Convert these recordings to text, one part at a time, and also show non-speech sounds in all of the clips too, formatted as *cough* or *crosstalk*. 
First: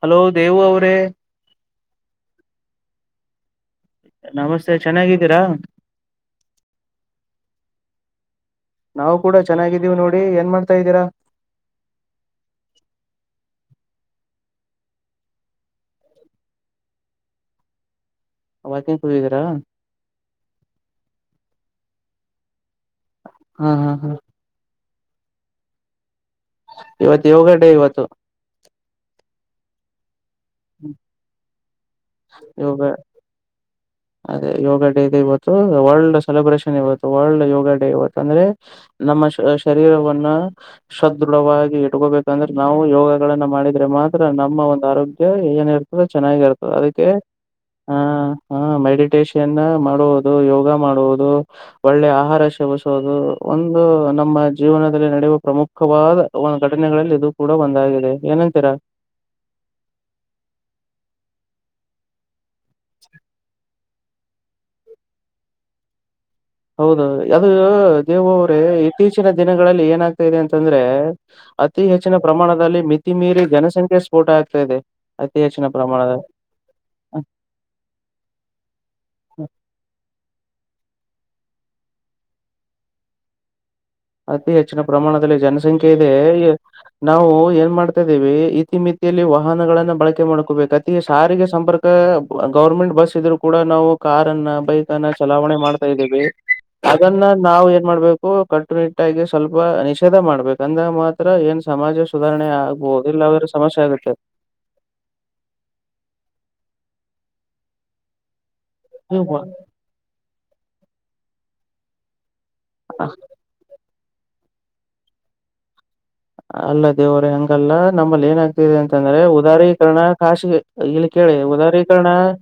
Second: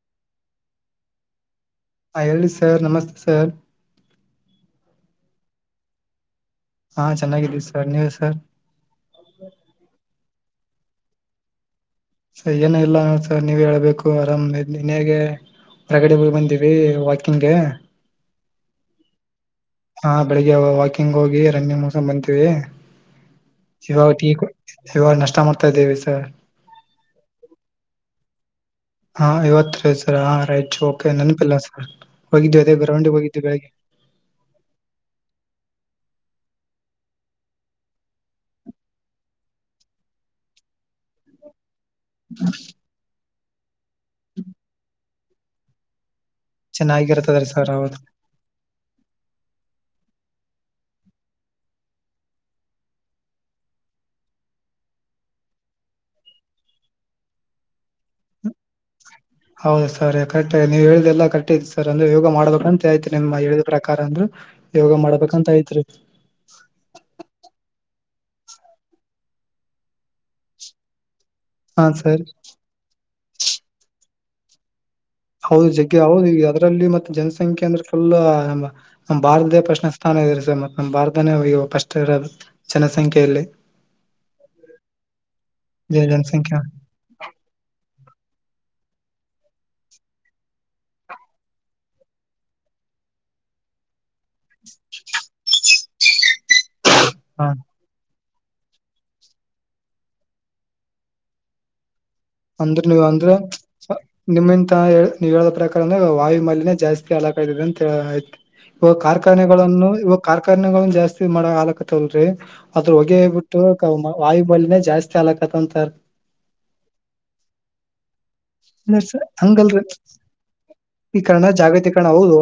Hello Devu ಅವ್ರೇ. ಹಾ ಎಿ ಸರ್ ನಮಸ್ತೆ ಸರ್. ನಮಸ್ತೆ ಚೆನ್ನಾಗಿದ್ದೀರಾ. ಹಾ ಚೆನ್ನಾಗಿದೀವಿ ಸರ್ ನೀವ ಸರ್. ನಾವು ಕೂಡ ಚೆನ್ನಾಗಿದ್ದೀ್ ನೋಡಿ ಏನ್ ಮಾ ತ ಇದ್ದೀರಾ ಸರ್ ಏನ ಇಲ್ಲ ಸರ್ ನೀವ ಹೇಳ್ಬೇಕು ಆರಾಮ್ ನಿನಗೆ ಹೊರಗಡೆ ಬಂದಿವವಿ ವಾಕಿಂಗ್ಗೆ ಅವಕ ನ್ ಕುದಿದೀರಾ. ಹಾ ಬೆಳಿಗ್ಗೆ ವಾಕಿಂಗ್ ಹೋಗಿ ರನ್ನಿಂಗ್ ಮೋಸಮು ಬಂತೀವಿ ಹಾ ಹಾ ಶ ಹಾ ಟಿ ಕು *unintelligible* ಇವಾಗ ನಾಷ್ಟ ಮಾಡ್ತಾ ಇದಿವಿ ಸರ್ ಇವತ್ತ ಯೋಗ ಡೆ ಇವತ್ತು ಹಾ ಇವತ್ ರೀ ಸರ ಇಟ್ಸ್ ಓಕೆ ನೆನಪಿಲ್ಲ ಸರ್ ಹೋಗಿದ್ವಿ ಅದೇ ಯೋಗ ಗ್ರೌಂಡ್ಿಗೆ ಹೋಗಿದ್ವಿ ಬೆಳಗ್ಗೆ ಅದೇ ಯೋಗ ಡೇ ಇದೆ ಇವತ್ತು ವರ್ಲ್ಡ್ ಸೆಲೆಬ್ರೇಷನ್ ಇವತ್ತು ವರ್ಲ್ಡ್ ಯೋಗ ಡೇ ಇವತ್ತು ಅಂದ್ರೆ ನಮ್ಮ ಶರೀರವನ್ನ ಸದೃಢವಾಗಿ ಟೊ ಬೇಕಂದ್ರ ನಾವು ಯೋಗ ಗಳನ್ನು ಮಾಡ ಆದ್ರೆ ಮಾತ್ರ ನಮ್ಮ ಒಂದ ಆರೋಗ್ಯ ಎ ಏನ್ ಹೇಳ್ತ ಚೆನ್ನಾಗಿರ್ತದೆ ಅದಕ್ಕೆ ಚೆನ್ನಾಗಿರ್ತದ್ರೀ ಸರ್ ಹ. ಹೌದು ಮೆಡಿಟೇಷನ್ ಮಾಡುವುದು ಯೋಗ ಮಾಡುವುದು ಒಳ್ಳೆ ಆಹಾರ ಶವಿಸುವೋುದು ಒಂದು ನಮ್ಮ ಜೀವನದಲ್ಲಿ ನಡೆಯುವ ಪ್ರಮುಖವಾದ ಒ ಘಟನೆಗಳಲ್ಲಿ ಇದು ಕೂಡ ಒಂದಾಗಿದೆ ಏನಂತೀರಾ. ಹೌದ ಸರ್ ಕರೆಕ್ ನೀ್ ಹೇಳ್ದಲ್ಲಾ ಕರೆಟ್ ಐತಿ ಸರ್ ಅಂದ್ರೆ ಯೋಗ ಮಾಡಬೇ ಅಂತೆ ಆಯತ್ ನಿಮ್ಮ ಹೇಳ *unintelligible* ಪ್ರಕಾರ ಅಂದ್ರರ್ ಯೋಗ ಮಾಡ್ಬೇಕಂತ ಐತ್ರಿ *unintelligible* ಹೌದ ಅದು ದೇವು ಅವ್ರೇ ಇತ್ತೀಚಿನ ದಿನಗಳಲ್ಲಿ ಏನಾಗ್ತಾ ಇದೆ ಅಂದ್ರೆ ಅತಿ ಹಾ ಸರ್ ಹೆಚ್ಚಿನ ಪ್ರಮಾಣದಲ್ಲಿ ಮಿ *unintelligible* *unintelligible* ತಿ ಮೀರಿ ಜನಸಂಖ್ಯೆ ಸ್ಫೋಟ ಆಗ್ತಾ ಇದೆ ಅತಿ ಹೌದು ಹೆಚ್ಚಿನ ಜಗ್ಗೆ ಹೌದು ಪ್ರಮಾಣದಲ್ಲಿ ಈಗ ಅದ್ರಲ್ಲಿ ಮತ್ತ ಜನಸಂಖ್ಯೆ ಅಂದ್ರೆ ಫುಲ್ ನಮ್ ಭಾರತ ದ ಪ್ರಶ್ನ ಸ್ಥಾನ ಇದೆರಿ ಸರ್ ಮತ್ತ ನ ಭಾರತ ಅವ ಫಸ್ಟ್ ಇರ ಜನಸಂಖ್ಯೆಯಲ್ಲಿ ಅತಿ ಹೆಚ್ಚಿನ ಪ್ರಮಾಣದಲ್ಲಿ ಜನಸಂಖ್ಯೆ ಜ- ಇದೆ ಜನಸಂಖ್ಯೆ ನಾವು ಏನ್ ಮಾಡ್ತ. *unintelligible* ತ ಇದ ಇತಿಮಿತಿಯಲ್ಲಿ ವಾಹನಗಳನ್ನ ಬಳಕೆ ಮಾಡ್ಕೋಬೇಕು ಅತಿ ಸಾರಿಗೆ ಸಂಪರ್ಕ ಗವರ್ಮೆಂಟ್ ಬಸ್ ಇದ್ರು ಕೂಡ ನಾವು ಕಾರ ಅನ್ನ ಬೈಕ್ ಅನ್ನ ಚಲಾವಣೆ ಮಾಡ್ತಾ ಇದ್ದೇವೆ ಹಾಗನ್ನ ಹ ನಾ ಏನ್ ಮಾಡ್ಬೇಕು. ಹೂಂ ಕಂಡ್ರಿ *inaudible* ಸ್ವಲ್ಪ ನಿಷೇಧ ಮಾಡ್ಬೇಕ ಅಂದ್ರ ಮಾತ್ರ ಏನ್ ಸಮಾಜ ಸುಧಾರಣೆ ಅಂದ್ರೆ ನೀವು ಆಗ್ಬಹುದು ಅಂದ್ರೆ ಇಲ್ಲಾಂದ್ರೆ ಸಮಸ್ಯೆ ಆಗುತ್ತೆ ನಿಮ್ಮಂತ ನೀವ್ ಹೇಳದ ಪ್ರಕಾರಂದ್ರೆ ವಾಯು ಮಾಲಿನ ಜಾಸ್ತಿ ಹಲಾಕ್ ಆ *unintelligible* ಅಂತ ಹೇಳ ಆಯ್ತು. ಇವಾಗ ಕಾರ್ಖಾನೆಗಳನ್ನು ಇವಾಗಾರ್ *unintelligible* ಕನ್ಯಗಳು ಜಾಸ್ತಿ ಮಾಡ ಆಲಕತ್ತವಲ್ರಿ *unintelligible* ಅದ್ರ ಹೊಗೆಬಿಟ್ಟು. ವಾಯು ಬಳಿನೇ ಜಾಸ್ತಿ ಅಲ್ಲಕತಾಂತ ಅಲ್ಲ *unintelligible* ದೇವ್ರ ಹಂಗಲ್ಲ ನಮ್ಮಲ್ಲಿ ಏನಾಗ್ತಿದೆ ಅಂದ್ರೆ ಅಂತಂದ್ರೆ ಸರ್ ಹಂಗಲ್ರಿ ಉದಾರೀಕರಣ ಖಾಾಸಿಗೆ ಇಲ್ಲಿ ಈ ಕೇಳಿ ಕಾರಣ ಜಾಗತೀಕರಣ ಉದಾರೀಕರಣ ಹೌದು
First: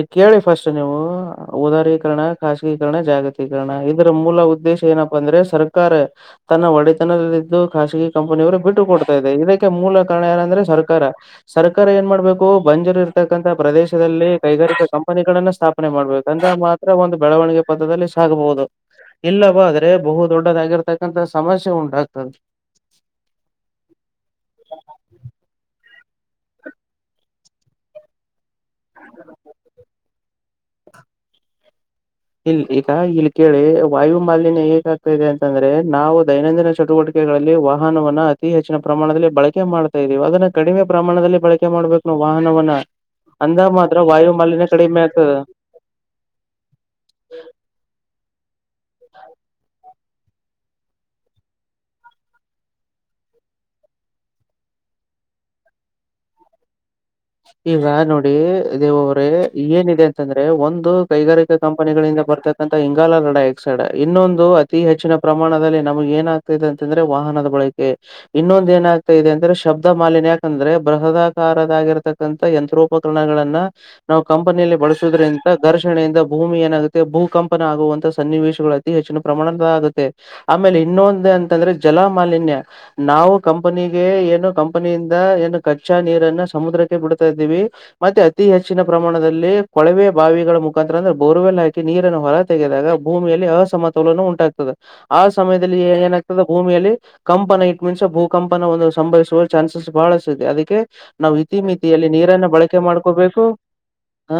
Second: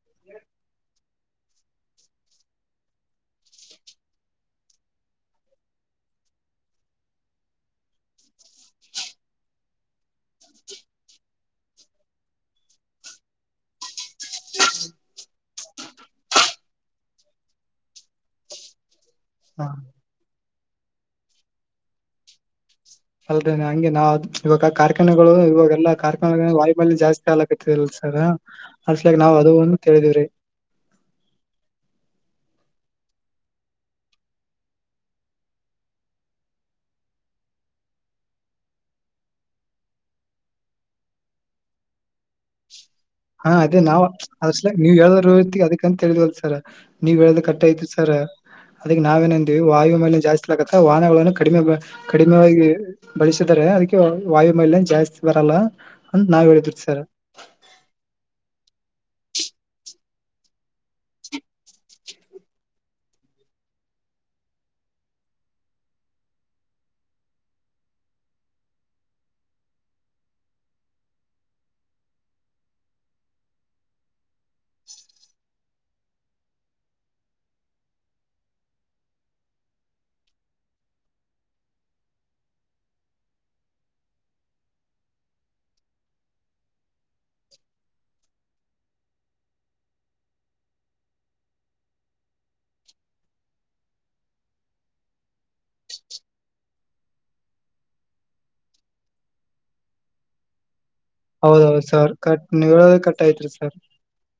ಇ *unintelligible* ಕೇಳಿ ಫಸ್ಟ್ ನೀವು ದಾರೀಕರಣ ಖಾಸಗೀಕರಣ ಜಾಗತೀಕರಣ ಇದರ ಮೂಲ ಉದ್ದೇಶ ಏನಪ್ಪಾ ಅಂದ್ರೆ ಸರ್ಕಾರ ತನ್ನ ಒಡೆತನದಲ್ಲಿದ್ದು ಖಾಸಗಿ ಕಂಪನಿಯವರು ಬಿಟ್ಟು ಕೊಡ್ತಾ ಇದೆ ಇದಕ್ಕೆ ಮೂಲ ಕಾರಣ ಯಏಾರಂದ್ರೆ ಸರ್ಕಾರ ಸರ್ಕಾರ ಏನ್ ಮಾಡ್ಬೇಕು ಬಂಜರ್ ಇರ್ತಕ್ಕಂತಥ ಪ್ರದೇಶದಲ್ಲಿ ಕೈಗಾರಿಕಾ ಕಂಪನಿಗಳನ್ನ ಸ್ಥಾಪನೆ ಮಾಡ್ಬೇಕು ಅಂದ್ರ ಮಾತ್ರ ಒಂದು ಬೆಳವಣಿಗೆ ಪಥದಲ್ಲಿ ಸಾಗಬಹುದು. ಇಲ್ಲವ ಹ ಆದ್ರೆ ಬಹು. ದೊಡ್ಡದಾಗಿರ್ತಕ್ಕಂತ ಸಮಸ್ಯೆ ಉಂಟಾಗ್ತದ ಅಲ್ದೇ ಹಂಗೆ ನಾ ಇವಾಗ ಕಾರ್ಖಾನೆಗಳು ಇವಾಗೆಲ್ಲಾರ್. *inaudible* ವಾಯುಮಾಲಿನ್ಯ ಜಾಸ್ತಿ ಆಕ್ತರಲ್ಲ *unintelligible* ಸರ ಅಸ್ಲಕ್ ನಾವ್ ಅದು ಒಂದು ತಿಳಿದಿವವ್ರಿ ಇಲ್ ಈಗ ಇಲ್ಲಿ ಕೇಳಿ ವಾಯು ಮಾಲಿನ್ಯ ಹೇಗಾಗ್ತಾ ಇದೆ ಅಂತಂದ್ರೆ ನಾವು ದೈನಂದಿನ ಚಟುವಟಿಕೆಗಳಲ್ಲಿ ವಾಹನವನ್ನ ಅತಿ ಹೆಚ್ಚಿನ ಪ್ರಮಾಣದಲ್ಲಿ ಬಳಕೆ ಮಾಡ್ತಾ ಇದ್ದೀವಿ ಅದನ್ನ ಕಡಿಮೆ ಪ್ರಮಾಣದಲ್ಲಿ ಬಳಕೆ ಮಾಡ್ಬೇಕನ್ನೋ ವಾಹನವನ್ನ ಹಾ ಅಂದ ಅದೇ ಮಾತ್ರ ನಾವ್ ವಾಯು ಅ ಮಾಲಿನ್ಯ ನೀವ್ ಕಡಿಮೆ ಹೇಳ್ರು ಆಗ್ತದೆ. ಇರ್ತಿ ಅದಿ ಅಂತ ತಿ *unintelligible* ಹೇಳಿದ್ವಲ್ಸರ. ನೀವ್ ಹೇಳದು ಕಟ್ಟಯತಿರಿ ಸರ್ ಅದಕ್ಕೆ ನಾವೇನಂದಿವವಿ ವಾಯು ಮಲ್ಯ ಜಾಸ್ತಿಲಕತ್ತ ವಾಹನಗಳನ್ನು ಕಡಿಮೆ ಕಡಿಮೆಾಗಿ ಬಳಸಿದರೆ ಅದಕ್ಕೆ ವಾಯುಮಲ್ಯ ಜಾಸ್ತಿ ಬರಲ್ಲ ಅಂತ ನಾವ್ ಹೇಳಿದವಿ ಸರ್ ಈಗ ನೋಡಿ ದೇವ ಅವ್ರೆ ಏನಿದೆ ಅಂತಂದ್ರೆ ಒಂದ. *unintelligible* ತು ಕೈಗಾರಿಕಾ ಕಂಪನಿಗಳಿಂದ ಬರ್ತಕ್ಕಂತಥ ಇಂಗಾಲರ ಡೈ ಆಕ್ಸೈಡ್ ಇನ್ನೊಂದು ಅತಿ ಹೆಚ್ಚಿನ ಪ್ರಮಾಣದಲ್ಲಿ ನಮಗೆ ಏನಾಗಗ್ತಾದೆ ಅಂತಂದ್ರೆ ವಾಹನದ ಬಳಕೆ ಇನ್ನೊಂದ ಏನಾಗ್ತಾ ಇದೆ ಅಂದ್ರೆ ಶಬ್ದ ಮಾಲಿನ್ಯ ಯಾಕಂದ್ರೆ ಬೃಹದಾಕಾರದಾಗಿರತ ಯಂತ್ರೋಪಕರಣಗಳನ್ನ ನಾವು ಕಂಪನಿಯಲ್ಲಿ ಬಳಸುದ್ರಿಂದ ಘರ್ಷಣೆಯಿಂದ ಭೂಮಿ ಏನಾಗುತ್ತೆ ಭೂಕಂಪನ ಆಗುವಂತ ಸನ್ನಿವೇಶಗಳು ಅತಿ ಹೆಚ್ಚಿನ ಪ್ರಮಾಣದ ಆಗುತ್ತೆ ಆಮೇಲೆ ಇನ್ನೊಂದು ಅಂತಂದ್ರೆ ಜಲ ಮಾಾಲನ್ಯ ನಾವು ಕಂಪನಿಗೆ ಏನು ಕಂಪನಿಯಿಂದ ಏನು ಕಚ್ಚಾ ನೀರನ್ನ ಸಮುದ್ರಕ್ಕೆ. ಬಿಡ್ತಾ ಇದೀವಿ ಮತ್ತೆ ಅತಿ ಹೆಚ್ಚಿನ ಪ್ರಮಾಣದಲ್ಲಿ ಕೊಳವೆ ಬಾವಿಗಳ ಮುಖಾರ ಅಂದ್ರೆ ಬೋರ್ವೆಲ್ ಹಾಕಿ ನೀರನ್ನು ಹೊರ ತೆಗೆದಾಗ ಭೂಮಿಯಲ್ಲಿ ಅಸಮತೋಲನ ಉಂಟಾಗ್ತದೆ ಆ ಸಮಯದಲ್ಲಿ ಏನಾಗ್ತದೆ ಭೂಮಿಯಲ್ಲಿ ಕಂಪನ ಇಟ್ ಮೀನ್ಸ್ ಭೂಕಂಪನ ಒಂದು ಸಂಭರಿಸುವ ಚಾನ್ಸಸ್ ಬಹಳಿದೆ ಅದಕ್ಕೆ. ಇತಿ ಹೌದೌದು ಮಿತಿಯಲ್ಲಿ ಸರ್ ಕಟ್ ನೀರನ್ನು ನೀವ್ ಬಳಕೆ ಹೇಳೋದು ಕಟ್ ಮಾಡ್ಕೋಬೇಕು ಐತ್ರಿ ಸರ್ ಹ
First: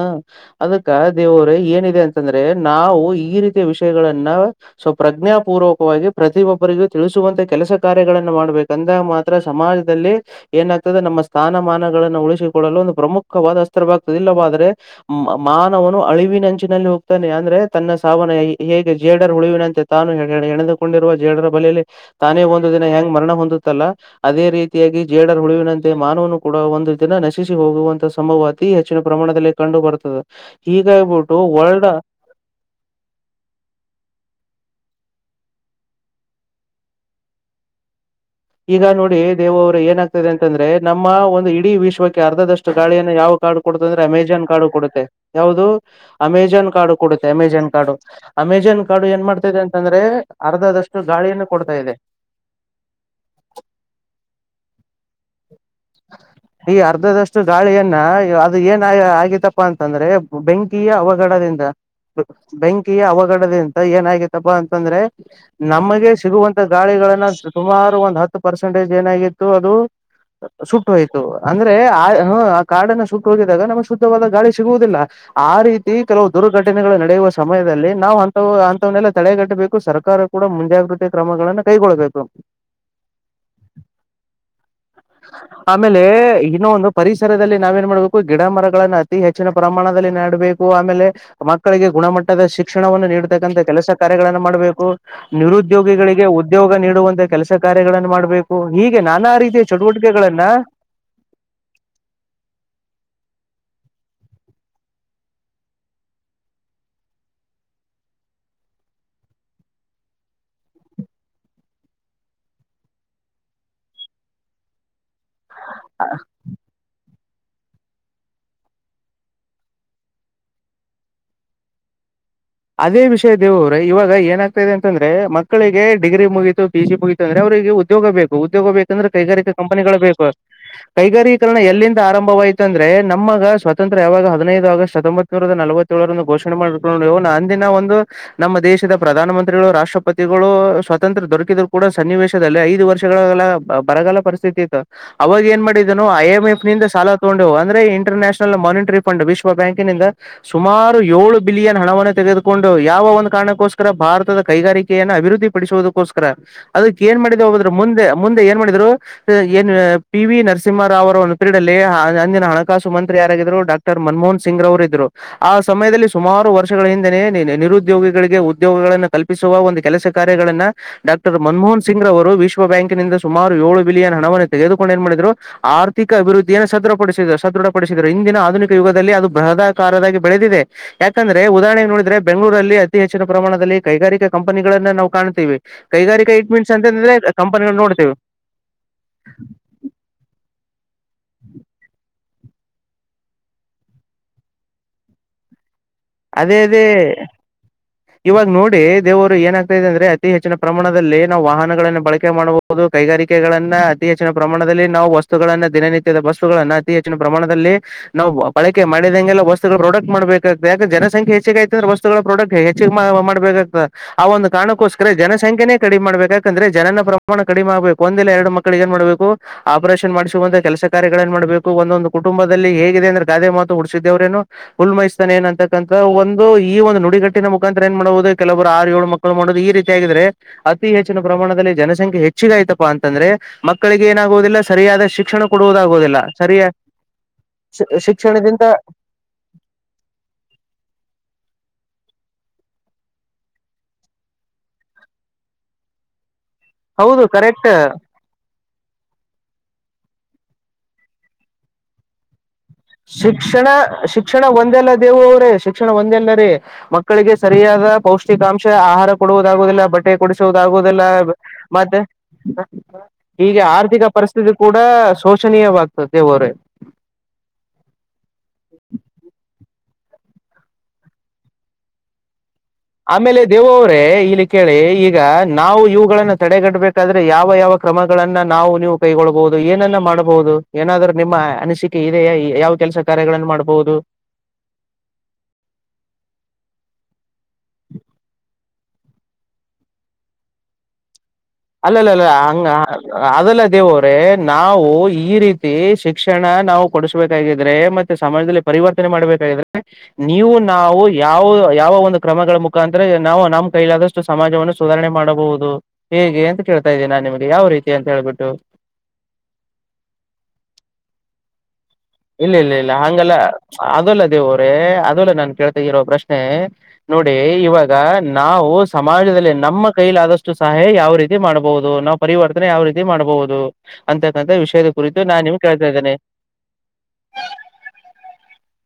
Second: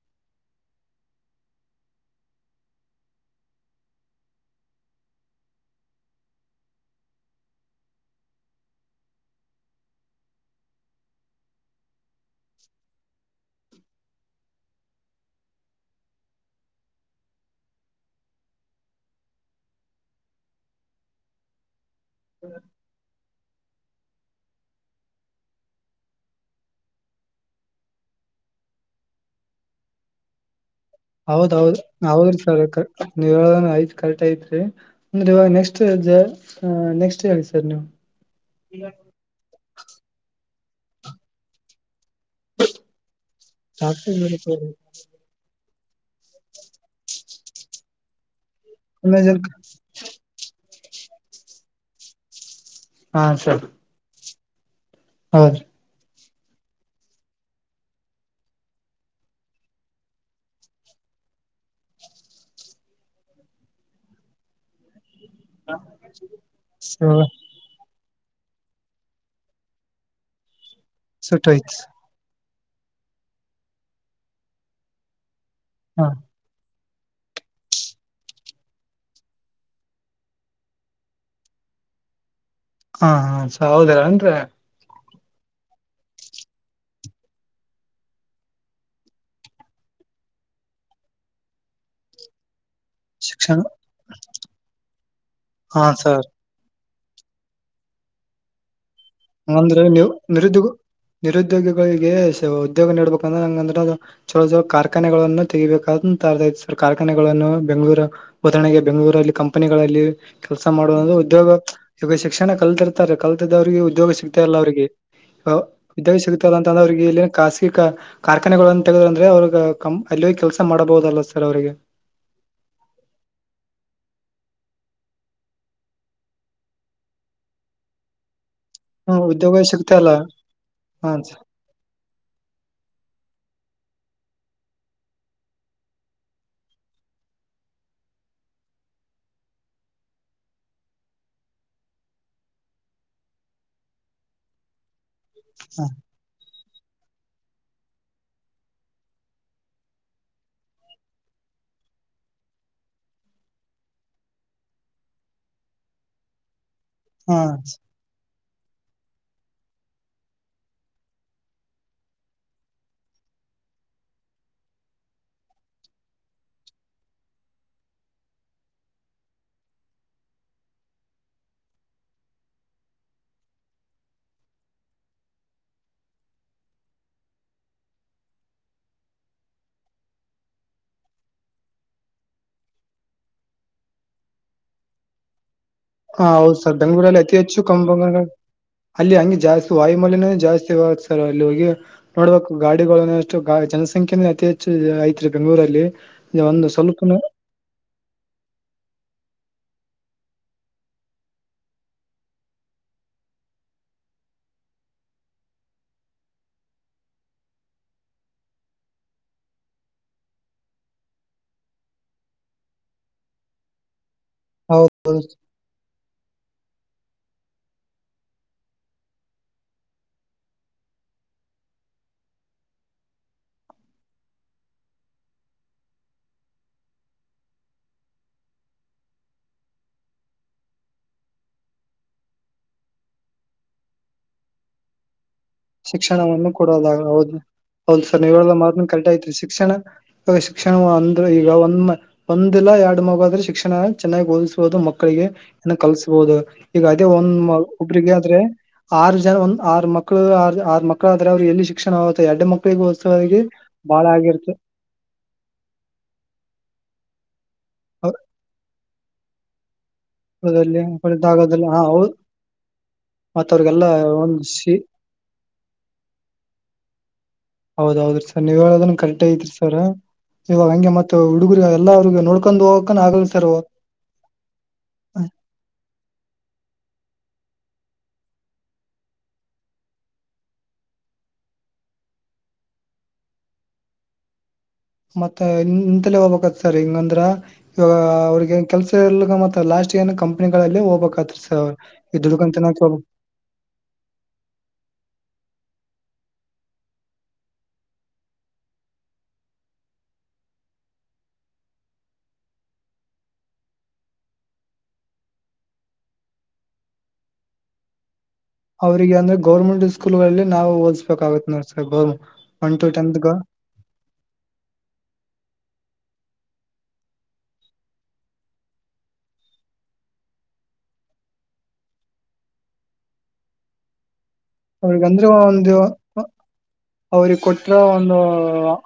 ಅದಕ್ಕ ದೇವರು ಏನಿದೆ ಅಂತಂದ್ರೆ ನಾವು ಈ ರೀತಿಯ ವಿಷಯಗಳನ್ನ ಸ್ವಪ್ರಜ್ಞಾಪೂರ್ವಕವಾಗಿ ಪ್ರತಿಯೊಬ್ಬರಿಗೂ ತಿಳಿಸುವಂತೆ ಕೆಲಸ ಕಾರ್ಯಗಳನ್ನ ಮಾಡ್ಬೇಕು ಅಂದಾಗ ಮಾತ್ರ ಸಮಾಜದಲ್ಲಿ ಏನಾಗ್ತದೆ ನಮ್ಮ ಸ್ಥಾನಮಾನ *inaudible* ಉಳಿಸಿಕೊಳ್ಳಲು ಒಂದು ಪ್ರಮುಖವಾದ ಅಸ್ತ್ರವಾಗ್ತದ ಇಿಲ್ಲವಾದ್ರೆ ಮಾನವನು ಅಳಿವಿನಂಚಿನಲ್ಲಿ ಹೋಗ್ತಾನೆ ಅಂದ್ರೆ ತನ್ನ ಸಾವನ ಹೇಗೆ ಜೇಡರ್ ಹುಳಿವಿನಂತೆ ತಾನು ಹೆಣೆದುಕೊಂಡಿರುವ ಜೇಡರ ಬಲೆಯಲ್ಲಿ ತಾನೇ ಒಂದು ದಿನ ಹೆಂಗ್ ಮರಣ ಹೊಂದುತ್ತಲ್ಲ ಅದೇ ರೀತಿಯಾಗಿ ಜೇಡರ್ ಹುಳಿವಿನಂತೆ ಮಾನವನು ಕೂಡ ಒಂದು ದಿನ ನಶಿಸಿ ಹೋಗುವಂತ ಸಂಭವ ಅತಿ ಹೆಚ್ಚಿನ ಪ್ರಮಾಣದಲ್ಲಿ ಕಂಡು ಬರ್ತದೆ. ಹೌದ್ಹೌದ ಹೌದ್ರಿ ಸರ್ ನೀವ್ ಐತ್ ಕರೆಟ್ ಐತ್ರಿ. ಅಂದ್ರೆ ಇವಾಗ ನೆಕ್ಸ್ಟ್ ನೆಕ್ಸ್ಟ್ ಹೇಳಿ ಸರ್ ನೀವು. ಈಗ ನೋಡಿ ದೇವು ಅವ್ರೆ ಏನಾಗ್ತಿದೆ ಅಂದ್ರ ನಮ್ಮ ಒಂದು ಇಡೀ ವಿಶ್ವಕ್ಕೆ ಅರ್ಧದಷ್ಟು ಗಾಳಿಯನ್ನು ಯಾವ ಕಾಡು ಕೊಡತ ಅಂದ್ರೆ ಅಮೆಜಾನ್ ಕಾಡು ಕೊಡುತ್ತೆ ಯಾವುದು. ಅಮೆಜಾನ್ ಕಾಡು ಕೊಡುತ್ತ ಅಮೆಜಾನ್ ಕಾಡು ಅಮೆಜಾನ್ ಕಾರ್ಡು ಏನ್ ಮಾಡ್ತಿದೆ ಅಂತಂದ್ರೆ ಅರ್ಧದಷ್ಟು ಗಾಳಿಯನ್ನು ಕೊಡ್ತಾ ಇದೆ ಹಾ ಸರ್. ಹೌ. ಈ ಅರ್ಧದಷ್ಟು ಗಾಳಿಯನ್ನ ಅದು ಏನ ಆಗಿತಪ್ಪಾ ಅಂತಂದ್ರೆ ಬೆಂಕಿಯ ಅವಘಡದಿಂದ ಬೆಂಕಿಯ ಅವಘಡದಿಂದ ಏನಗಿತಪ್ಪಾ ಅಂತಂದ್ರೆ. ನಮಗೆ ಸಿಗುವಂತ ಗಾಳಿಗಳನ್ನ ಸುಮಾರು ಒ ಹತ್ತು ಪರ್ಸೆಂಟೇಜ್ ಏನಾಗಿತ್ತು ಅದು ಸುಟ್ಟು ಹೊಯ್ತು ಅಂದ್ರೆ ಸುಟ್ಟೋಯ್ತ್ ಆ ಕಾಡನ್ನ ಸುಟ್ಟು ಹೋಗಿದಾಗ ನಮ್ಗೆ ಶುದ್ಧವಾದ ಗಾಳಿ ಸಿಗುವುದಿಲ್ಲ ಆ ರೀತಿ ಹಾ ಕೆಲವು ದುರ್ಘಟನೆ ಘಟನೆಗಳು ನಡೆಯುವ ಸಮಯದಲ್ಲಿ ನಾವು ಅಂತ ಅಂತವನ್ನೆಲ್ಲ ತಡೆಗಟ್ಟಬೇಕು ಸರ್ಕಾರ ಕೂಡ ಮುಂಜಾಗೃತಿ ಕ್ರಮಗಳಗಳನ್ನು ಕೈಗೊಳ್ಬೇಕು ಹಾ ಹ ಹೌದೆನ್ರಿ ಆಮೇಲೆ ಇನ್ನ ಒಂದು ಪರಿಸರದಲ್ಲಿ ನಾವೇನ್ ಮಾಡ್ಬೇಕು ಗಿಡ ಮರಗಳನ್ನ ಅತಿ ಹೆಚ್ಚಿನ ಪ್ರಮಾಣದಲ್ಲಿ ನಾಡಬೇಕು ಆಮೇಲೆ ಮಕ್ಕಳಿಗೆ ಗುಣಮಟ್ಟದ ಶಿಕ್ಷೆ ಶಿಕ್ಷಣವನ್ನು ಶಿಕ್ಷಣ ನೀತಕ್ಕಂಥ ಕೆಲಸ ಕಾರ್ಯಗಳನ್ನು ಮಾಡಬೇಕು ಹಾ ಸರ್ ನಿರುದ್ಯೋಗಿಗಳಿಗೆ ಉದ್ಯೋಗ ನೀಡ ಮಾಡುವಂತ ಕೆಲಸ ಕಾರ್ಯಗಳನ್ನು ಮಾಡ್ಬೇಕು ಹೀಗೆ ನಾನ್ ಆ ರೀತಿ ಅಂದ್ರೆ ನೀವು ನಿರುದ್ಯೋಗ ನಿರುದ್ಯೋಗಿಗಳಿಗೆ ಉದ್ಯೋಗ ನೀಡಡ್ಬೇಕಂದ್ರೆ ನಂಗಂದ್ರ ಚೊಲ ಚ ಕಾರ್ಖಾನೆಗಳನ್ನು ತೆಗಿಬೇಕಂತ ಕಾರ್ಖಾನೆಗಳನ್ನು ಬೆಂಗಗಳೂರು ಉದರಣೆಗೆ ಬೆಂಗಳೂರಲ್ಲಿ ಕಂಪನಿಗಳಲ್ಲಿ ಕೆಲಸ ಮಾಡುವ ಉದ್ಯೋಗ ಇಾಗ ಶಿಕ್ಷಣ ಕಲ್ತಿ ಇರ್ತಾರೆ ಕಲ್ತಿದ್ದವರಿಗೆ ಉದ್ಯೋಗ ಸಿಗ್ತಾ ಇಲ್ಲ ಅವರಿಗೆ ವಿದ ಸಿಗುತ್ತಲ್ಲಂತಂದ ಅವರಿಗೆಲ್ಲಿ ಖಾಸಗಿ ಕಾರ್ಖಾನೆಗಳಂತ ತೆಗೆ ಅಂದ್ರೆ ಅವ್ರಗ ಕ ಅಲ್ಲಿಯ ಕೆಲಸ ಮಾಡಬಹುದಲ್ಲ ಸರ್ ಅವ್ರರಿಗೆ ಅದೇ ವಿಷಯ ದೇವ್ರ ಇವಾಗ ಏನಾಗ್ತಾ ಇದೆ ಅಂತಂದ್ರೆ ಮಕ್ಕಳಿಗೆ ಡಿಗ್ರಿ ಮುಗೀತು ಪಿ ಜಿ ಮುಗತು ಅಂದ್ರೆ ಅವ್ರಿಗೆರಿಗೆ ಉದ್ಯೋಗ ಬೇಕು. ಉದ್ಯೋಗ ಬೇಕಂದ್ರೆ ಹ್ಮ ಕೈಗಾರಿಕಾ ಉದ್ಯೋಗ ಸಿಗ್ತಾ ಕಂಪನಿಗಳು ಇಲ್ಲ ಬೇಕು ಹ ಕೈಗಾರೀಕರಣ ಎಲ್ಲಿಂದ ಆರಂಭ ಆಯತಂದ್ರೆ ನಮ್ಮಗ ಸ್ವಾತಂತ್ರ್ಯ ಯಾವಾಗ ಹದಿನೈದು ಆಗಸ್ಟ್ ಹತ್ತೊಂಬತ್ೂರ ನಲವತ್ತೇಳರನ್ನು ಘೋಷೆ ಮಾಡ್ಕೊಂಡು ನ ದಿನ ಒಂದು ನಮ್ಮ ದೇಶದ ಪ್ರಧಾನ ಮಂತ್ರಿಗಳು ರಾಷ್ಟ್ರಪತಿಗಳು ಸ್ವಾತಂತ್ರ ದೊರಕಿದ್ರು ಕೂಡ ಸನ್ನಿವೇಶದಲ್ಲಿ ಐದು ವರ್ಷಗಳ ಬರಗಲ್ಲ ಪರಿಸ್ಥಿತಿ ಇತ್ತು ಅವಾಗ ಏನ್ ಮಾಡಿದನು ಐ ಎಂ ಎ. ಂದ ಸಾಲ ತಗೊಂಡವು ಅಂದ್ರೆ ಇಂಟರ್ ನ್ಯಾಷನಲ್ ಮಾನಿಟರಿ ಫಂಡ್ ವಿಶ್ವ ಬ್ಯಾಂಕ್ಿಂದ ಸುಮಾರು ಏಳು ಬಿಲಿಯನ್ ಹಣವನ್ನು ತೆಗೆದು ಕೊಂಡು ಯಾವ ಒಂದ ಕಾರಣಕ್ಕೋಸ್ಕರ ಭಾರತದ ಕೈಗಾರಿಕೆಯನ್ನು ಅಭಿವೃದ್ಧಿ ಪಡಿಸುವುದಕ್ಕೋಸ್ಕರ. ಅದಕ್ ನ್ ಹ ಮಾಡಿದ ಹದ್ರ ಮುಂದೆ. ಮುಂದೆ ಏನ್ ಮಾಡಿದರು ಏನ್ ಪಿ ವಿ ನರಸಿಂಹರಾವ್ ಅವರ ಪ್ರಡಲ್ಲಿ ಅಂದಿನ ಹಣಕಾಸು ಮಂತ್ರಿ ಯಾರಾಗ್ರು ಡಾಕ್ರ್ ಮನಮೋಹನ್ ಸಿಂಗ್ ರವರು ಇದ್ರು ಆ ಸಮಯದಲ್ಲಿ ಸುಮಾರು ವರ್ಷಗಳ ಹಿಂದೆನೆ ನಿರುದ್ಯೋಗಿಗಳಿಗೆ ಉದ್ಯೋಗಗಳನ್ನ ಕಲ್ಪಿಸುವ ಒಂದು ಕೆಲಸ ಕಾರ್ಯಗಳನ್ನ ಡಾಕ್ಟರ್ ಮನಮೋಹನ್ ಸಿಂಗ್ ರ ಅವರು ವಿಶ್ವ ಬ್ಯಾಂಕಿನಿಂದ ಸುಮಾರು ಏಳು ಬಿಲಿಯನ್ ಹಣವನ್ನು ತೆಗೆದುಕೊಂಡು ಏನ್ ಮಾಡಿದ್ರು ಆರ್ಥಿಕ ಅಭಿವೃದ್ಧಿಯನ್ನು ಸದೃಢಪಡಿಸ ಸದೃಢಪಡಿಸಿದ್ರು ಇಂದಿನ ಆಧುನಿಕ ಯುಗದಲ್ಲಿ ಅದು ಬೃಹದಕಾರಾಗಿ ಬೆಳೆದಿದೆ ಯಾಕಂದ್ರೆ ಉದಹರಣೆ ನೋಡಿದ್ರೆ. ಬೆಂಗಳೂರಲ್ಲಿ ಅತಿ ಹೆಚ್ಚಿನ ಪ್ರಮಾಣದಲ್ಲಿ ಕೈಗಾರಿಕಾ ಕಂಪನಿಗಳನ್ನ ನಾವು ಕಾಣ್ತೀವಿ ಹ ಕೈಗಾರಿಕಾ ಇಟ್ ಹೌದು ಮೀನ್ಸ್ ಸರ್ ಅಂತಂದ್ರೆ ಬೆಂಗ್ಗಳೂರಲ್ಲಿ ಅತಿ ಹೆಚ್ಚು ಕಂಪನಿಗಳು ನೋಡ್ತೇವೆ *unintelligible* ಅಲ್ಲಿ ಹಂಗೆ ಜಾಸ್ತಿ ವಾಯುಮಲ್ಯನ ಜಾಸ್ತಿ ಸರ್ ಅಲ್ಲಿ ಹೋಗಿ ನೋಡ್ಬೇಕು ಗಾಡಿಗಳ ಅಷ್ಟು ಗ ಜನಸಂಖ್ಯೆನ ಅತಿ ಹೆಚ್ಚು ಐತ್ ರರಿ ಬೆಂಗಳೂರಲ್ಲಿ ಅದೇ ಒಂದು ಅದೇ ಸ್ವಲ್ಪನು ಇವಾಗ ನೋಡಿ ದೇವರು ಏನ ಆಾಗ್ತಾದೆ ಅಂದ್ರೆ ಅತಿ ಹೆಚ್ಚಿನ ಪ್ರಮಾಣದಲ್ಲಿ ನಾವು ವಾಹನಗಳನ್ನು ಬಳಕೆ ಮಾಡಬಹುದು ಕೈಗಾರಿಕೆಗಳನ್ನ ಅತಿ ಹೆಚ್ಚಿನ ಪ್ರಮಾಣದಲ್ಲಿ ನಾವು ವಸ್ತುಗಳನ್ನ ದಿನನಿತ್ಯದ ವಸ್ತುಗಳನ್ನ ಅತಿ ಹೆಚ್ಚಿನ ಪ್ರಮಾಣದಲ್ಲಿ ನಾವು ಬಳಕೆ ಮಾಡಿದಂಗೆಲ್ಲ ವಸ್ತುಗಳು ಪ್ರೊಡಕ್ಟ್ ಮಾಡ್ಬೇಕ ಯಾಕೆ ಜನಸಂಖೆ ಹೆಚ್ಚಗ ಆಯ್ತ ಅಂದ್ರ ವಸ್ತುಗಳ ಪ್ರೊಡಕ್ಟ್ ಹೆಚ್ಚಿಗೆ ಮಾಡ್ಬೇಕ್ತದ. ಆ ಒಂದು ಕಾರಣಕ್ಕೋಸ್ಕರ ಹೌದು ಜನಸಂಖ್ಯನೇ ಕಡಿಮೆ ಮಾಡಬೇಕಾಕಂದ್ರೆ ಜನ ಮಣ ಕಡಿಮೆ ಆಗ್ಬೇಕು ಒಂದೆಲ್ಲ ಎರಡು ಮಕ್ಕಳಿಗೆ ಏನ್ ಮಾಡ್ಬೇಕು ಆಪರೇಷನ್ ಮಾಡಿಸುವಂತ ಕೆಲಸ ಕಾರ್ಯಗಳ ಏನ್ ಮಾಡ್ಬೇಕು ಒಂದೊಂದು ಕುಟುಂಬದಲ್ಲಿ ಹೇಿದೆ ಅಂದ್ರೆ ಗಾದೆ ಮಾತು ಹುಡಸಿದೇವ್ರೇನು ಉುಲ್ಮ ಎಸ್ ಏನ್ ಅಂತಕ್ಕಂತ ಒಂದು ಈ ಒಂದು ನುಡಿಗಟ್ಟಿನ ಮುಖಾಂತರ ಏನ್ ಮಾಡಬಹುದು ಕೆಲವರು ಆರು ಏಳು ಮಕ್ಕಳು ಮಾಡುದು ಈ ರೀತಿಯಗಿದ್ರೆ ಅತಿ ಹೆಚ್ಚಿನ ಪ್ರಮಾಣದಲ್ಲಿ ಜನಸಂಖ್ಯೆ ಹೆಚ್ಚಿಗ ಆಯ್ತಪಾ ಅಂತಂದ್ರೆ ಮಕ್ಕಳಿಗೆ ಏನಾಗುವುದಿಲ್ಲ ಸರಿಯಾದ ಶಿಕ್ಷಣ ಕೊಡುವುದಾಗುವುದಿಲ್ಲ ಶಿಕ್ಷಣವನ್ನು ಸರಿಯ ಕೊಡೋದ ಹೌದು ಹೌದು ಸರ್ ನೀವಲ್ಲ ಶಿಕ್ಷಣದಿಂದ ಮಾತ್ರ ಕರೆಟ್ ಆಯತ್ರಿ ಶಿಕ್ಷಣ ಶಿಕ್ಷಣ ಅಂದ್ರ ಈಗ ಒಂದ್ ಒಂದಿಲ್ಲ ಎರಡು ಮಗಾದ್ರೆ ಶಿಕ್ಷಣ ಚೆನ್ನಾಗಿ ಓದಿಸಬಹುದು ಮಕ್ಕಳಿಗೆ ಇನ್ನು ಕಲ್ಸ್ಬಹುದು ಈಗ ಅದೇ ಹೌದು ಒಂದ್ ಕರೆಕ್ಟ್ ಒಬ್ರಗ ಆದ್ರೆ ಆರು ಜನ ಒಂದ ಆರು ಮಕ್ಕಳು ಆ ಆರ್ ಮಕ್ಕಳ ಆದ್ರ ಅವರು ಎಲ್ಲಿ ಶಿಕ್ಷಣ ಆಗುತ್ತೆ ಎಡ್ ಮಕ್ಕಳ ಶಿಕ್ಷಣ ಶಿಕ್ಷಣ ಒಂದಲ್ಲ ದೇವು ಅವ್ರೇ ಶಿಕ್ಷಣ ಒಂದೆಲ್ಲ ರೀ ಮ ಕಳಿಗೆ ಸರಿಯಾದ ಪೌಷ್ಟಿಕಾಂಶ ಆಹಾರ ಕೊಡುವುದುದಿಲ್ಲ ದಲ್ಲಿ ಕೊಡಿಸುವುದಾಗುವುದಲ್ಲ ಫಲಿತಾಗದಲ್ಲಿ ಹಾ ಮತ್ತೆ ಹೌದ್ ಮತ್ತ ಹೀಗೆ ಅವ್ರಿಗೆಲ್ಲ ಆರ್ಥಿಕ ಒಂದ್ ಪರಿಸ್ಥಿತಿ ಶಿ ಕೂಡ ಶೋಷನೀಯವಾಗ್ತದೆವರ ಹೌದೌದ್ರಿ ಸರ್ ನೀವ್ ಹೇಳದನ್ ಕರೆಕ್ಟ್ ಐತ್ರಿ ಸರ್ ಇವಾಗ ಹಂಗೆ ಮತ್ತ ಹುಡುಗರು ಎಲ್ಲ್ರಗೂ ನೋಡ್ ಆಮೇಲೆ ದೇವವ್ರೇ ಇಲ್ಲಿ ಕೇಳಿ ಈಗ ನಾವು ಇವುಗಳನ್ನ ತಡೆಗಟ್ಟಬೇಕು. ಯಾದ್ರೆ ಯಾವ ಯಾವ ಕ್ರಮಗಳನ್ನ ನಾವು ನೀವು ಕೈಗೊಳ್ಬಹುದು ಏನನ್ನ ಮಾಡ್ಬಹುದು ಏನಾದ್ರ್ೂ ನಿಮ್ಮ ಅನಿಸಿಕೆ ಇ ಯಾವ ಕೆಲಸ ಕಾರ್ಯಗಳನ್ನ ಮಾಡ್ಬಹುದು ಮತ್ತೆ ಇಂತಲೇ ಹೋಗ್ಬೇಕತ್ ಸರ್ ಹಂಗಂದ್ರ ಇವ ಅವ್ರಗ ನ್ ಕೆಲ್ಸ ಎಲ್ ಮತ್ತ ಲಾಸ್ಟ್ ಏನ ಕಂಪ್ನಿಗಳಲ್ಲಿ ಹೋಗ್ಬೇಕತ್ರಿ ಸರ್ ಅವ್ರು ಅಲ್ಲಲ್ಲ ಈ ಅಲ್ಲ ದುಡ್ಕೊಂಡ್ ಹಂಗ ತಿನ್ನಕ್ ಹೋಗ್ ಅದೆಲ್ಲ ದೇವ್ರೆ ನಾವು ಈ ರೀ ತ್ತಿ ಶಿಕ್ಷಣ ನಾವು ಕೊಡಸ್್ಬೇಕಾಗಿದ್ರೆ ಮತ್ತೆ ಸಮಾಜದಲ್ಲಿ ಪರಿವರ್ತನೆ ಮಾಡ್ಬೇಕಾಗಿದ್ರೆ ನೀವು ನಾವು ಯಾವ ಯಾವ ಒಂದು ಕ್ರಮಗಳ ಮುಖಾಂತರ ನಾವು ನಮ್ಮ್ ಕೈಲಾದಷ್ಟು ಸಮಾಜವನ್ನು ಸುಧಾರಣೆ ಮಾಡಬಹುದು ಹೇಗೆ ಅಂತೇಳ್ತ ಇದ್ದನಿ ನಿಮಗೆ ಯಾವ ರೀತಿ ಅಂತೇಳ್ಬಟ್ಟು ಅವ್ರರಿಗೆ ಅಂದ್ರ ಗರ್ಮೆಂಟ್ ಸ್ಕೂಲ್ ಗಳಲ್ಲಿ ನಾವು ಓಲ್ಸ್ಬೇಕಾಗಗತ್ ನೋಡ್ಸ. ಇಲ್ಲ ಇಲ್ಲ ಇಲ್ಲ ಹಂಗಲ್ಲ ಅದಲ್ಲ ದೇವರೇ ಅದೆಲ್ಲ ನಾನ್ ಕೇಳ್ತ ಇಿರೋ ಪ್ರಶ್ ಶ್ನೆ ನೋಡಿ ಇವಾಗ ನಾವು ಸಮಾಜದಲ್ಲಿ ನಮ್ಮ ಕೈಲ ಆದಷ್ಟು ಸಹಾಯ ಯಾವ ರೀತಿ ಮಾಡ್ಬಹುದು ನಾವವು ಪರಿವರ್ತನೆ ಯಾವ ರೀತಿ ಮಾಡ್ಬಹುದು ಅಂತ ವಿಷಯದ ಅವ್ರಿಗ ಕುರಿತು ಅಂದ್ರೆ ನಾನ್ ನಿಮ್ಗೆ ಒಂದು ಕೇಳ್ತಾ ಇದ್ದೇನೆ ಅವ್ರಿಗೆ ಕೊಟ್ರ ಒಂದು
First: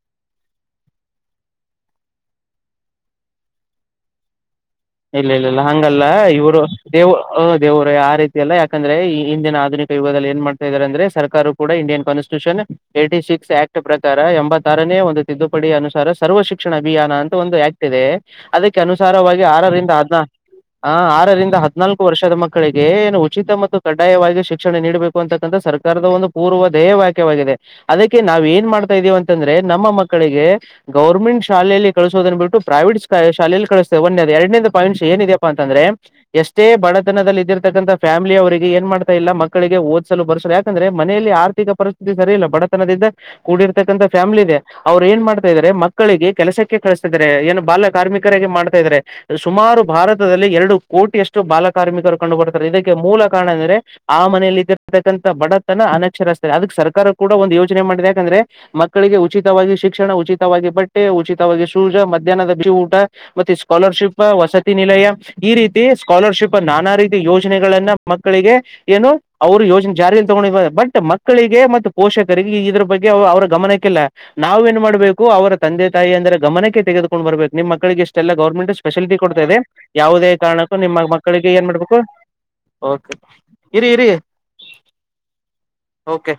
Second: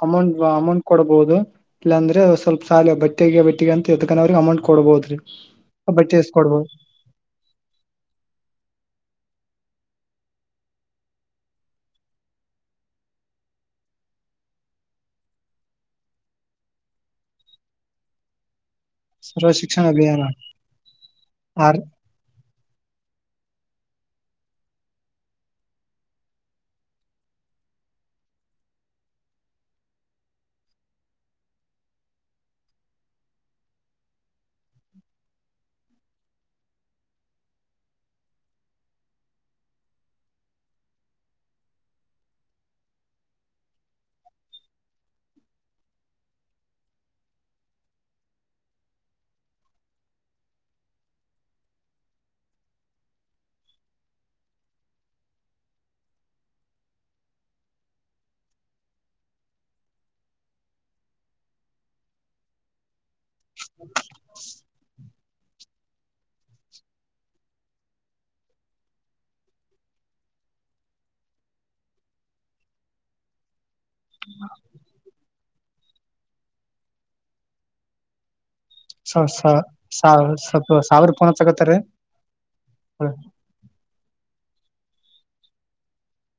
ಅಮೌಂಟ್ ಅಮೌಂಟ್ ಕೊಡಬಹುದು ಇಲ್ಲಾಂದ್ರೆ ಸ್ವಲ್ಪ ಸಾಲ ಬಟ್ಟೆಗೆ ಬಟ್ಟಿಗೆ ಅಂತ ಎದಕ ಅವ್ರಿಗೆ ಅಮೌಂಟ್ ಕೊಡ್ಬೋದ್ರಿ ಇಲ್ಲ ಇಲ್ಲ ಇಲ್ಲ ಹಂಗಲ್ಲ ಬಟ್ಟೆ ಎಸ್ ಇವರು ಕೊಡ್ಬೋದು ದೇವ ಹ ದೇವ್ರು ಆ ರೀತಿಯಲ್ಲ ಯಾಕಂದ್ರೆ ಈ ಹಿಂದಿನ ಆ ಯದಲ್ಲಿ ಏನ್ ಮಾಡ್ತಾ ಇದಾರೆ ಅಂದ್ರೆ ಸರ್ಕಾರ ಕೂಡ Indian constitution eighty six act ಪ್ರಕಾರ ಎತ್ತನ ಒಂದು ತಿದ್ದುಪಡಿ ಅನುಸಾರ ಸರ್ವ ಶಿಕ್ಷಣ ಅಭಿಯಾನ ಅಂತ ಒಂದು ಆಕ್ಟ್ ಇದೆ ಅದಕ್ಕೆ. ಅನುಸಾರವಾಗಿ ಸರ್ವ ಶಿಕ್ಷಣ ಆರೀ ಅಭಿಯಾನ ಆರರಿಂದ ಆರ್ ಹದ್ಿನಲ್ಕು ವರ್ಷದ ಮಕ್ಕಳಿಗೆ ಏನು ಉಚಿತ ಮ ಕಡ್ಡಾಯವಾಗಿ ಶಿಕ್ಷಣ ನೀಡಬೇಕು ಅಂತಕ್ಕಂಥ ಸರ್ಕಾರದ ಒಂದು ಪೂರ್ವ ದಧ್ಯೇಯ ವ್ಯಾಕ್ಯವಾಗಿದೆ ಅದಕ್ಕೆ ನಾವವು ಏನ್ ಮಾಡ್ತಾ ಇದೀವಿ ಅಂತಂದ್ರೆ ನಮ್ಮ ಮಕ್ಕಳಿಗೆ ಗೌರ್ಮೆಂಟ್ ಶಾಲೆಯಲ್ಲಿ ಕಳಿಸೋದನ್ನು ಬಿಟ್ಟು ಪ್ರೈವೇಟ್ ಶಾಲೆಯಲ್ಲಿ ಕಳಿಸ್ತೇವೆ ಒಂದೇ ಎರಡನಂದ ಪಾಯಿಂಟ್ಸ್ ಏನಿದ್ಯಪ್ಪಾ ಅಂತಂದ್ರೆ ಎಷ್ಟೇ ಬಡತನದಲ್ಲಿ ಇದ್ದಿರ್ತಕ್ಕಂಥ ಫ್ಯಾಮಿಲಿ ಅವರಿಗೆ ಏನ್ ಮಾಡ್ತಾ ಇಲ್ಲ ಮಕ್ಕಳಿಗೆ ಓದ್ಿಸಲು ಬರ್ಸಲು ಯಾಕಂದ್ರೆ ಮನೆಯಲ್ಲಿ ಆರ್ಥಿಕ ಪರಿಸ್ಥಿತಿ ಸರಿ ಇಲ್ಲ ಬಡತನದಿಂದ ಕೂಡಿರ್ತಕ್ಕಂಥ ಫ್ಯಾಮ್ಲಿ ಇದೆ ಅವ್ರು ಏನ್ ಮಾಡ್ತಾ ಇದಾರೆ ಮಕ್ಕಳಿಗೆ ಕೆಲಸಕ್ಕೆ ಕಳಿಸತಾಾರೆ ಏನ ಬಾಲ ಕಾರ್ಮಿಕರಾಗಿ ಮಾಡ್ತಾ ಇದಾರೆ ಸುಮಾರು ಭಾರತದಲ್ಲಿ ಎರಡು ಕೋಟಿಿಯಷ್ಟು ಬಾಲ ಕಾರ್ಮಿಕರು ಕಂಡು ಬರ್ತಾರೆ ಇದಕ್ಕೆ ಮೂಲ ಕಾರಣ ಅಂದ್ರೆ ಆ ಮನೆಯಲ್ಲಿ್ದಿರತಕ್ಕಂಥ ಬಡತನ ಅನಕ್ಷರಿಸಸ್ತಾರೆ ಅದಕ್ಕೆ ಸರ್ಕಾರ ಕೂಡ ಒಂದು ಯೋಚನೆ ಮಾಡಿದೆ ಯಾಕಂದ್ರೆ ಮಕ್ಕಳಿಗೆ ಉಚಿತವಾಗಿ ಶಿಕ್ಷಣ ಉಚಿತವಾಗಿ ಬಟ್ಟೆ ಉಚಿತವಾಗಿ ಶೂಜ ಮಧ್ಯಾಹ್ನದ ಬ ಊಟ ಮತ್ತೆ ಸ್ಕಾಲರ್ಶಿಪ್ ವಸತಿ ನಲೆಯ ಈ ರೀತಿ ಸ್ಕಾಲರ್ಶಿಪ್ ನಾನಾ ರೀತಿ ಯೋಜನೆಗಳನ್ನ ಮಕ್ಕಳಿಗೆ ಏನು ಅವರು ಯೋಜನೆ ಜಾರಿಯಲ್ಲಿ ತಗೊಂಡ ಬಟ್ ಮಕ್ಕಳಿಗೆ ಮ ಪೋಷಕರಿಗೆ ಇದ್ರ ಬಗ್ಗೆ ಅವರ ಗಮನಕ್ಕೆಲ್ಲ ನಾವ್ ಏನ್ ಮಾಡ್ಬೇಕು ಅವರ ತಂದೆ ತಾಯಿ ಅಂದರೆ ಗಮನಕ್ಕೆ ತೆಗೆದುಕು ಬರ್ಬೇಕು ನಿಮ್ಮ ಮಕ್ಕಳಿಗೆ ಇಷ್ಟೆಲ್ಲ ಗೌರ್ಮೆಂಟ್ ಫೆಸಿಲಿಟಿ ಸ ಕೊಡ್ತಾ ಇದೆ ಸ ಯಾವುದೇ ಕಾರಣಕ್ಕೂ ನಿಮ್ಮ ಸಾವಿರ ಫೋನ್ ಮಕ್ಕಳಿಗೆ ಏನ್ ಹಚ್ಚಕತ್ತಾರಿ. ಮಾಡ್ಬೇಕು ಇರಿ ಇರಿ ಓಕೆ